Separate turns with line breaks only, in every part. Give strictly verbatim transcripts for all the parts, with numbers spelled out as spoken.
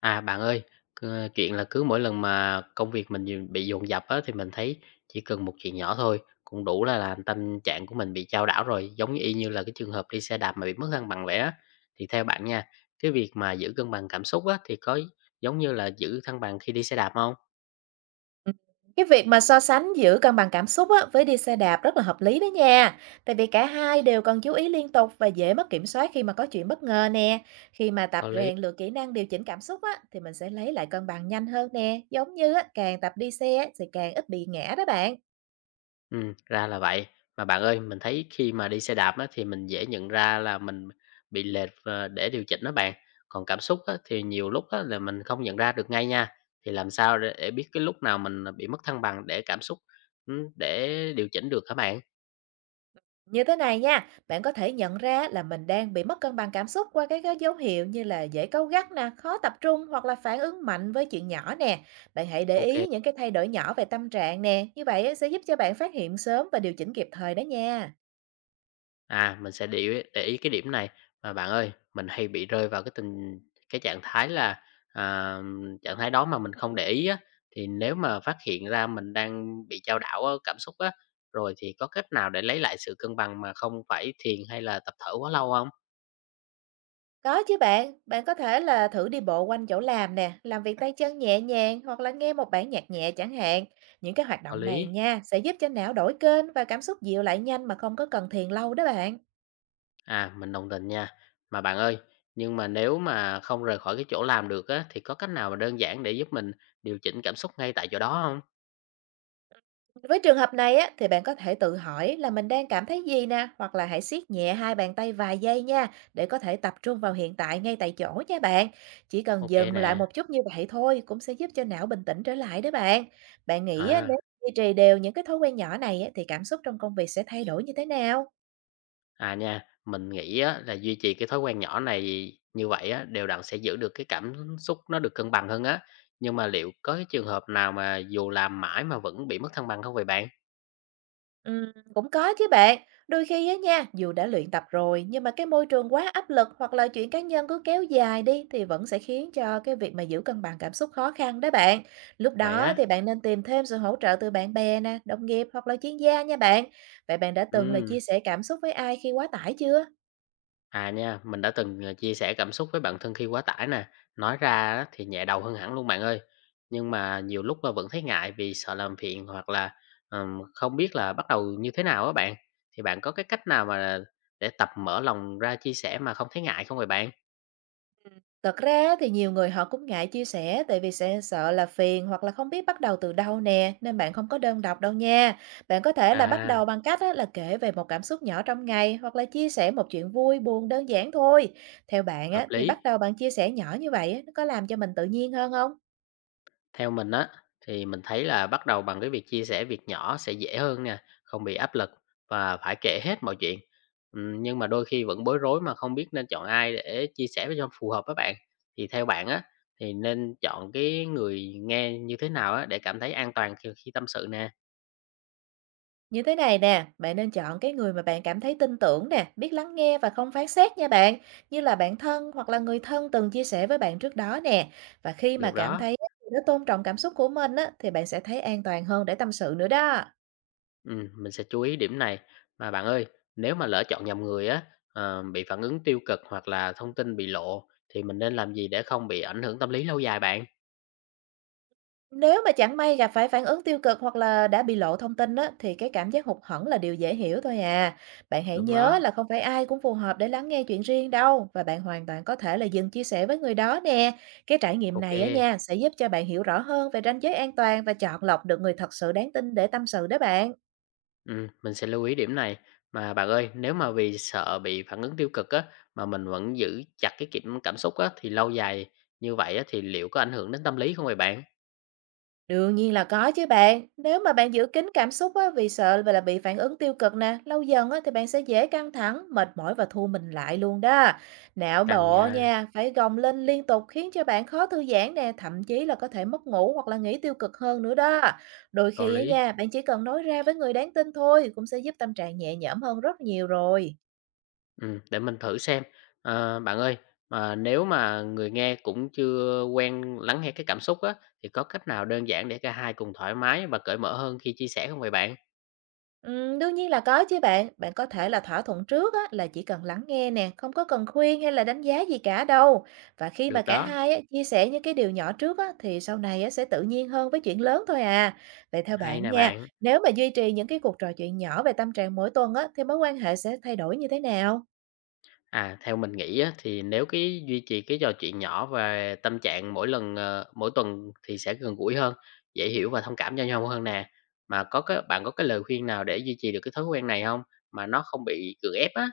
À, bạn ơi, c chuyện là cứ mỗi lần mà công việc mình dồn bị dồn dập á, thì mình thấy chỉ cần một chuyện nhỏ thôi cũng đủ là làm tâm trạng của mình bị chao đảo rồi, giống như y như là cái trường hợp đi xe đạp mà bị mất cân bằng vậy á. Thì theo bạn nha, cái việc mà giữ cân bằng cảm xúc á, thì có giống như là giữ thăng bằng khi đi xe đạp không?
Ừm, cái việc mà so sánh giữa cân bằng cảm xúc á, với đi xe đạp rất là hợp lý đó nha. Tại vì cả hai đều cần chú ý liên tục và dễ mất kiểm soát khi mà có chuyện bất ngờ nè. Khi mà tập
Có lý.
rèn luyện kỹ năng điều chỉnh cảm xúc á, thì mình sẽ lấy lại cân bằng nhanh hơn nè. Giống như á, càng tập đi xe thì càng ít bị ngã đó bạn.
Ừ, ra là vậy. Mà bạn ơi, mình thấy khi mà đi xe đạp á, thì mình dễ nhận ra là mình bị lệch và để điều chỉnh đó bạn. Còn cảm xúc á, thì nhiều lúc á, là mình không nhận ra được ngay nha. Thì làm sao để, để biết cái lúc nào mình bị mất thăng bằng để cảm xúc ừ, để điều chỉnh được hả bạn?
Như thế này nha, bạn có thể nhận ra là mình đang bị mất cân bằng cảm xúc qua các cái dấu hiệu như là dễ cáu gắt nè, khó tập trung hoặc là phản ứng mạnh với chuyện nhỏ nè. Bạn hãy để
Ok.
ý những cái thay đổi nhỏ về tâm trạng nè, như vậy á, sẽ giúp cho bạn phát hiện sớm và điều chỉnh kịp thời đó nha.
À, mình sẽ để ý để ý cái điểm này. Mà bạn ơi, mình hay bị rơi vào cái tình cái trạng thái là, à, trạng thái đó mà mình không để ý á, thì nếu mà phát hiện ra mình đang bị dao đảo ở cảm xúc á, rồi thì có cách nào để lấy lại sự cân bằng mà không phải thiền hay là tập thở quá lâu không?
Có chứ bạn, bạn có thể là thử đi bộ quanh chỗ làm nè, làm việc tay chân nhẹ nhàng hoặc là nghe một bản nhạc nhẹ chẳng hạn. Những cái hoạt
Có
động này
lý.
nha sẽ giúp cho não đổi kênh và cảm xúc dịu lại nhanh mà không có cần thiền lâu đó bạn.
À, mình đồng tình nha. Mà bạn ơi, nhưng mà nếu mà không rời khỏi cái chỗ làm được á, thì có cách nào mà đơn giản để giúp mình điều chỉnh cảm xúc ngay tại chỗ đó không?
Với trường hợp này á, thì bạn có thể tự hỏi là mình đang cảm thấy gì nè, hoặc là hãy siết nhẹ hai bàn tay vài giây nha, để có thể tập trung vào hiện tại ngay tại chỗ nha bạn. Chỉ cần
Ok
dừng
nè.
lại một chút như vậy thôi cũng sẽ giúp cho não bình tĩnh trở lại đó bạn. Bạn nghĩ á,
À.
nếu duy trì đều những cái thói quen nhỏ này á, thì cảm xúc trong công việc sẽ thay đổi như thế nào?
À nha, mình nghĩ á, là duy trì cái thói quen nhỏ này như vậy á, đều đặn sẽ giữ được cái cảm xúc nó được cân bằng hơn á. Nhưng mà liệu có cái trường hợp nào mà dù làm mãi mà vẫn bị mất thăng bằng không vậy bạn?
Ừm, cũng có chứ bạn. Đôi khi á nha, dù đã luyện tập rồi nhưng mà cái môi trường quá áp lực hoặc là chuyện cá nhân cứ kéo dài đi thì vẫn sẽ khiến cho cái việc mà giữ cân bằng cảm xúc khó khăn đó bạn. Lúc
Vậy
đó
á?
thì bạn nên tìm thêm sự hỗ trợ từ bạn bè nè, đồng nghiệp hoặc là chuyên gia nha bạn. Vậy bạn đã từng là
Ừ.
chia sẻ cảm xúc với ai khi quá tải chưa?
À nha, mình đã từng ờ, chia sẻ cảm xúc với bạn thân khi quá tải nè. Nói ra á, thì nhẹ đầu hơn hẳn luôn bạn ơi. Nhưng mà nhiều lúc mà vẫn thấy ngại vì sợ làm phiền hoặc là ừm, không biết là bắt đầu như thế nào á bạn. Thì bạn có cái cách nào mà để tập mở lòng ra chia sẻ mà không thấy ngại không vậy bạn?
Thật ra á thì nhiều người họ cũng ngại chia sẻ tại vì sẽ sợ là phiền hoặc là không biết bắt đầu từ đâu nè, nên bạn không có đơn độc đâu nha. Bạn có thể là bắt
À.
đầu bằng cách á, là kể về một cảm xúc nhỏ trong ngày hoặc là chia sẻ một chuyện vui, buồn đơn giản thôi. Theo bạn
Hợp
á, thì bắt
lý.
đầu bằng chia sẻ nhỏ như vậy á, nó có làm cho mình tự nhiên hơn không?
Theo mình á thì mình thấy là bắt đầu bằng cái việc chia sẻ việc nhỏ sẽ dễ hơn nè, không bị áp lực và phải kể hết mọi chuyện. Ừm, Nhưng mà đôi khi vẫn bối rối mà không biết nên chọn ai để chia sẻ cho phù hợp với bạn. Thì theo bạn á thì nên chọn cái người nghe như thế nào á để cảm thấy an toàn khi, khi tâm sự nè.
Như thế này nè, bạn nên chọn cái người mà bạn cảm thấy tin tưởng nè, biết lắng nghe và không phán xét nha bạn, như là bạn thân hoặc là người thân từng chia sẻ với bạn trước đó nè. Và khi mà
Được
cảm
đó.
thấy người đó tôn trọng cảm xúc của mình á, thì bạn sẽ thấy an toàn hơn để tâm sự nữa đó.
Ừ, mình sẽ chú ý điểm này. Mà bạn ơi, nếu mà lỡ chọn nhầm người á, ờ, bị phản ứng tiêu cực hoặc là thông tin bị lộ thì mình nên làm gì để không bị ảnh hưởng tâm lý lâu dài bạn?
Nếu mà chẳng may gặp phải phản ứng tiêu cực hoặc là đã bị lộ thông tin á, thì cái cảm giác hụt hẫng là điều dễ hiểu thôi à. Bạn hãy
Đúng đó.
nhớ là không phải ai cũng phù hợp để lắng nghe chuyện riêng đâu và bạn hoàn toàn có thể là dừng chia sẻ với người đó nè. Cái trải nghiệm
OK,
này á nha sẽ giúp cho bạn hiểu rõ hơn về ranh giới an toàn và chọn lọc được người thật sự đáng tin để tâm sự đó bạn.
ừm, mình sẽ lưu ý điểm này. Mà bạn ơi, nếu mà vì sợ bị phản ứng tiêu cực á, mà mình vẫn giữ chặt cái kiểm cảm xúc á, thì lâu dài như vậy á, thì liệu có ảnh hưởng đến tâm lý không vậy bạn?
Đương nhiên là có chứ bạn. Nếu mà bạn giữ kín cảm xúc á, vì sợ là bị phản ứng tiêu cực nè, lâu dần á, thì bạn sẽ dễ căng thẳng, mệt mỏi và thu mình lại luôn đó. Não
Cần
bộ
nha,
nha, phải gồng lên liên tục khiến cho bạn khó thư giãn nè, thậm chí là có thể mất ngủ hoặc là nghĩ tiêu cực hơn nữa đó. Đôi
có
khi á
lý.
nha, bạn chỉ cần nói ra với người đáng tin thôi cũng sẽ giúp tâm trạng nhẹ nhõm hơn rất nhiều rồi.
Ừm, để mình thử xem. Ờ, bạn ơi, mà nếu mà người nghe cũng chưa quen lắng nghe cái cảm xúc á, thì có cách nào đơn giản để cả hai cùng thoải mái và cởi mở hơn khi chia sẻ không vậy bạn?
Ừm, đương nhiên là có chứ bạn. Bạn có thể là thỏa thuận trước á, là chỉ cần lắng nghe nè, không có cần khuyên hay là đánh giá gì cả đâu. Và khi mà
Được
cả
đó,
hai á, chia sẻ những cái điều nhỏ trước á, thì sau này á, sẽ tự nhiên hơn với chuyện lớn thôi à. Vậy theo
hay
bạn
nè
nha,
bạn.
nếu mà duy trì những cái cuộc trò chuyện nhỏ về tâm trạng mỗi tuần á, thì mối quan hệ sẽ thay đổi như thế nào?
À, theo mình nghĩ á, thì nếu cái duy trì cái trò chuyện nhỏ về tâm trạng mỗi lần, ờ, mỗi tuần thì sẽ gần gũi hơn, dễ hiểu và thông cảm cho nhau hơn nè. Mà có cái bạn có cái lời khuyên nào để duy trì được cái thói quen này không, mà nó không bị gượng ép á?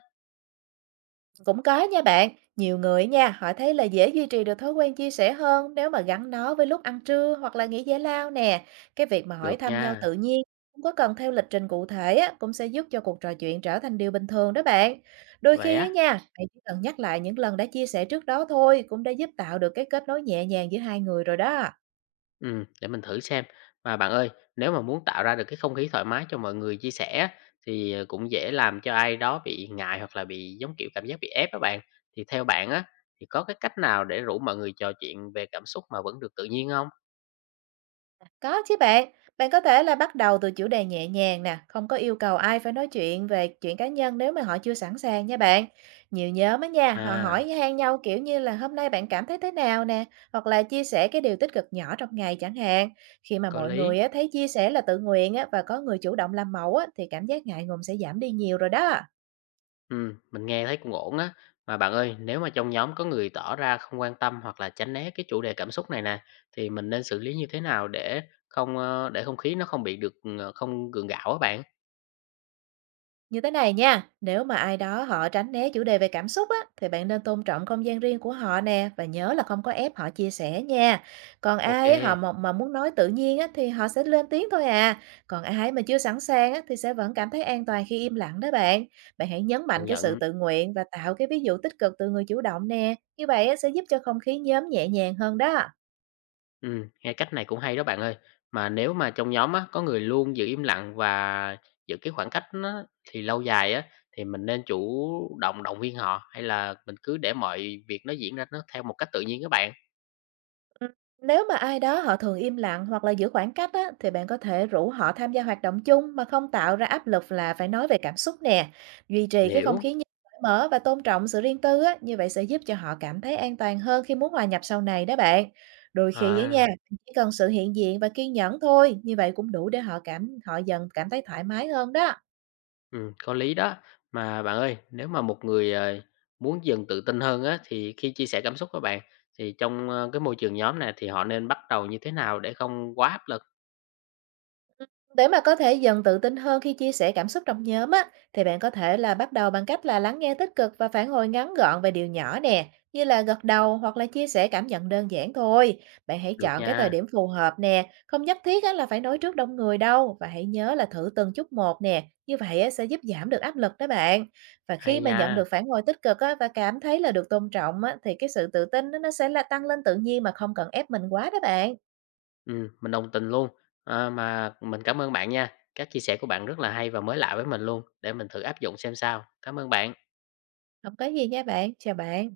Cũng có nha bạn, nhiều người nha, họ thấy là dễ duy trì được thói quen chia sẻ hơn nếu mà gắn nó với lúc ăn trưa hoặc là nghỉ giải lao nè. Cái việc mà hỏi
Được
thăm nhau
nha,
tự nhiên, không có cần theo lịch trình cụ thể á, cũng sẽ giúp cho cuộc trò chuyện trở thành điều bình thường đó bạn. Đôi
vậy
khi á
á?
nha, bạn chỉ cần nhắc lại những lần đã chia sẻ trước đó thôi, cũng đã giúp tạo được cái kết nối nhẹ nhàng giữa hai người rồi đó.
Ừm, để mình thử xem. Mà bạn ơi, nếu mà muốn tạo ra được cái không khí thoải mái cho mọi người chia sẻ á, thì, ờ, cũng dễ làm cho ai đó bị ngại hoặc là bị, giống kiểu, cảm giác bị ép á bạn. Thì theo bạn á, thì có cái cách nào để rủ mọi người trò chuyện về cảm xúc mà vẫn được tự nhiên không?
Có chứ bạn, bạn có thể là bắt đầu từ chủ đề nhẹ nhàng nè, không có yêu cầu ai phải nói chuyện về chuyện cá nhân nếu mà họ chưa sẵn sàng nha bạn. Nhiều nhóm á nha, họ
À,
hỏi han nhau kiểu như là hôm nay bạn cảm thấy thế nào nè, hoặc là chia sẻ cái điều tích cực nhỏ trong ngày chẳng hạn. Khi mà
có
mọi người
lý.
á, thấy chia sẻ là tự nguyện á, và có người chủ động làm mẫu á, thì cảm giác ngại ngùng sẽ giảm đi nhiều rồi đó.
Ừm, mình nghe thấy cũng ổn á. Mà bạn ơi, nếu mà trong nhóm có người tỏ ra không quan tâm hoặc là tránh né cái chủ đề cảm xúc này nè, thì mình nên xử lý như thế nào để không ờ, để không khí nó không bị được ờ, không gượng gạo á bạn?
Như thế này nha, nếu mà ai đó họ tránh né chủ đề về cảm xúc á, thì bạn nên tôn trọng không gian riêng của họ nè và nhớ là không có ép họ chia sẻ nha. Còn
Ok,
ai á, họ mà, mà muốn nói tự nhiên á, thì họ sẽ lên tiếng thôi à. Còn ai mà chưa sẵn sàng á, thì sẽ vẫn cảm thấy an toàn khi im lặng đó bạn. Bạn hãy nhấn
công
mạnh cái sự
nhận.
tự nguyện và tạo cái ví dụ tích cực từ người chủ động nè. Như vậy á, sẽ giúp cho không khí nhóm nhẹ nhàng hơn đó.
Ừm, nghe cách này cũng hay đó bạn ơi. Mà nếu mà trong nhóm á có người luôn giữ im lặng và giữ cái khoảng cách nó thì lâu dài á thì mình nên chủ động động viên họ hay là mình cứ để mọi việc nó diễn ra nó theo một cách tự nhiên các bạn?
Ừm, nếu mà ai đó họ thường im lặng hoặc là giữ khoảng cách á, thì bạn có thể rủ họ tham gia hoạt động chung mà không tạo ra áp lực là phải nói về cảm xúc nè. Duy trì
Mình
cái không
hiểu.
khí cởi mở và tôn trọng sự riêng tư á, như vậy sẽ giúp cho họ cảm thấy an toàn hơn khi muốn hòa nhập sau này đó bạn. Đôi khi á
À.
nha, chỉ cần sự hiện diện và kiên nhẫn thôi, như vậy cũng đủ để họ cảm họ dần cảm thấy thoải mái hơn đó.
Ừm, có lý đó. Mà bạn ơi, nếu mà một người, ờ, muốn dần tự tin hơn á, thì khi chia sẻ cảm xúc á bạn, thì trong, ơ, cái môi trường nhóm này thì họ nên bắt đầu như thế nào để không quá áp lực?
Ừm, để mà có thể dần tự tin hơn khi chia sẻ cảm xúc trong nhóm á, thì bạn có thể là bắt đầu bằng cách là lắng nghe tích cực và phản hồi ngắn gọn về điều nhỏ nè, như là gật đầu hoặc là chia sẻ cảm nhận đơn giản thôi. Bạn hãy
Được
chọn cái thời
nha,
điểm phù hợp nè, không nhất thiết á, là phải nói trước đông người đâu và hãy nhớ là thử từng chút một nè, như vậy á, sẽ giúp giảm được áp lực đó bạn. Và
hay
khi mà nhận
nha,
được phản hồi tích cực á, và cảm thấy là được tôn trọng á, thì cái sự tự tin nó nó sẽ là tăng lên tự nhiên mà không cần ép mình quá đó bạn.
ừm, mình đồng tình luôn. Ờ, mà mình cảm ơn bạn nha, các chia sẻ của bạn rất là hay và mới lạ với mình luôn, để mình thử áp dụng xem sao. Cảm ơn bạn.
Không có gì nha bạn, chào bạn.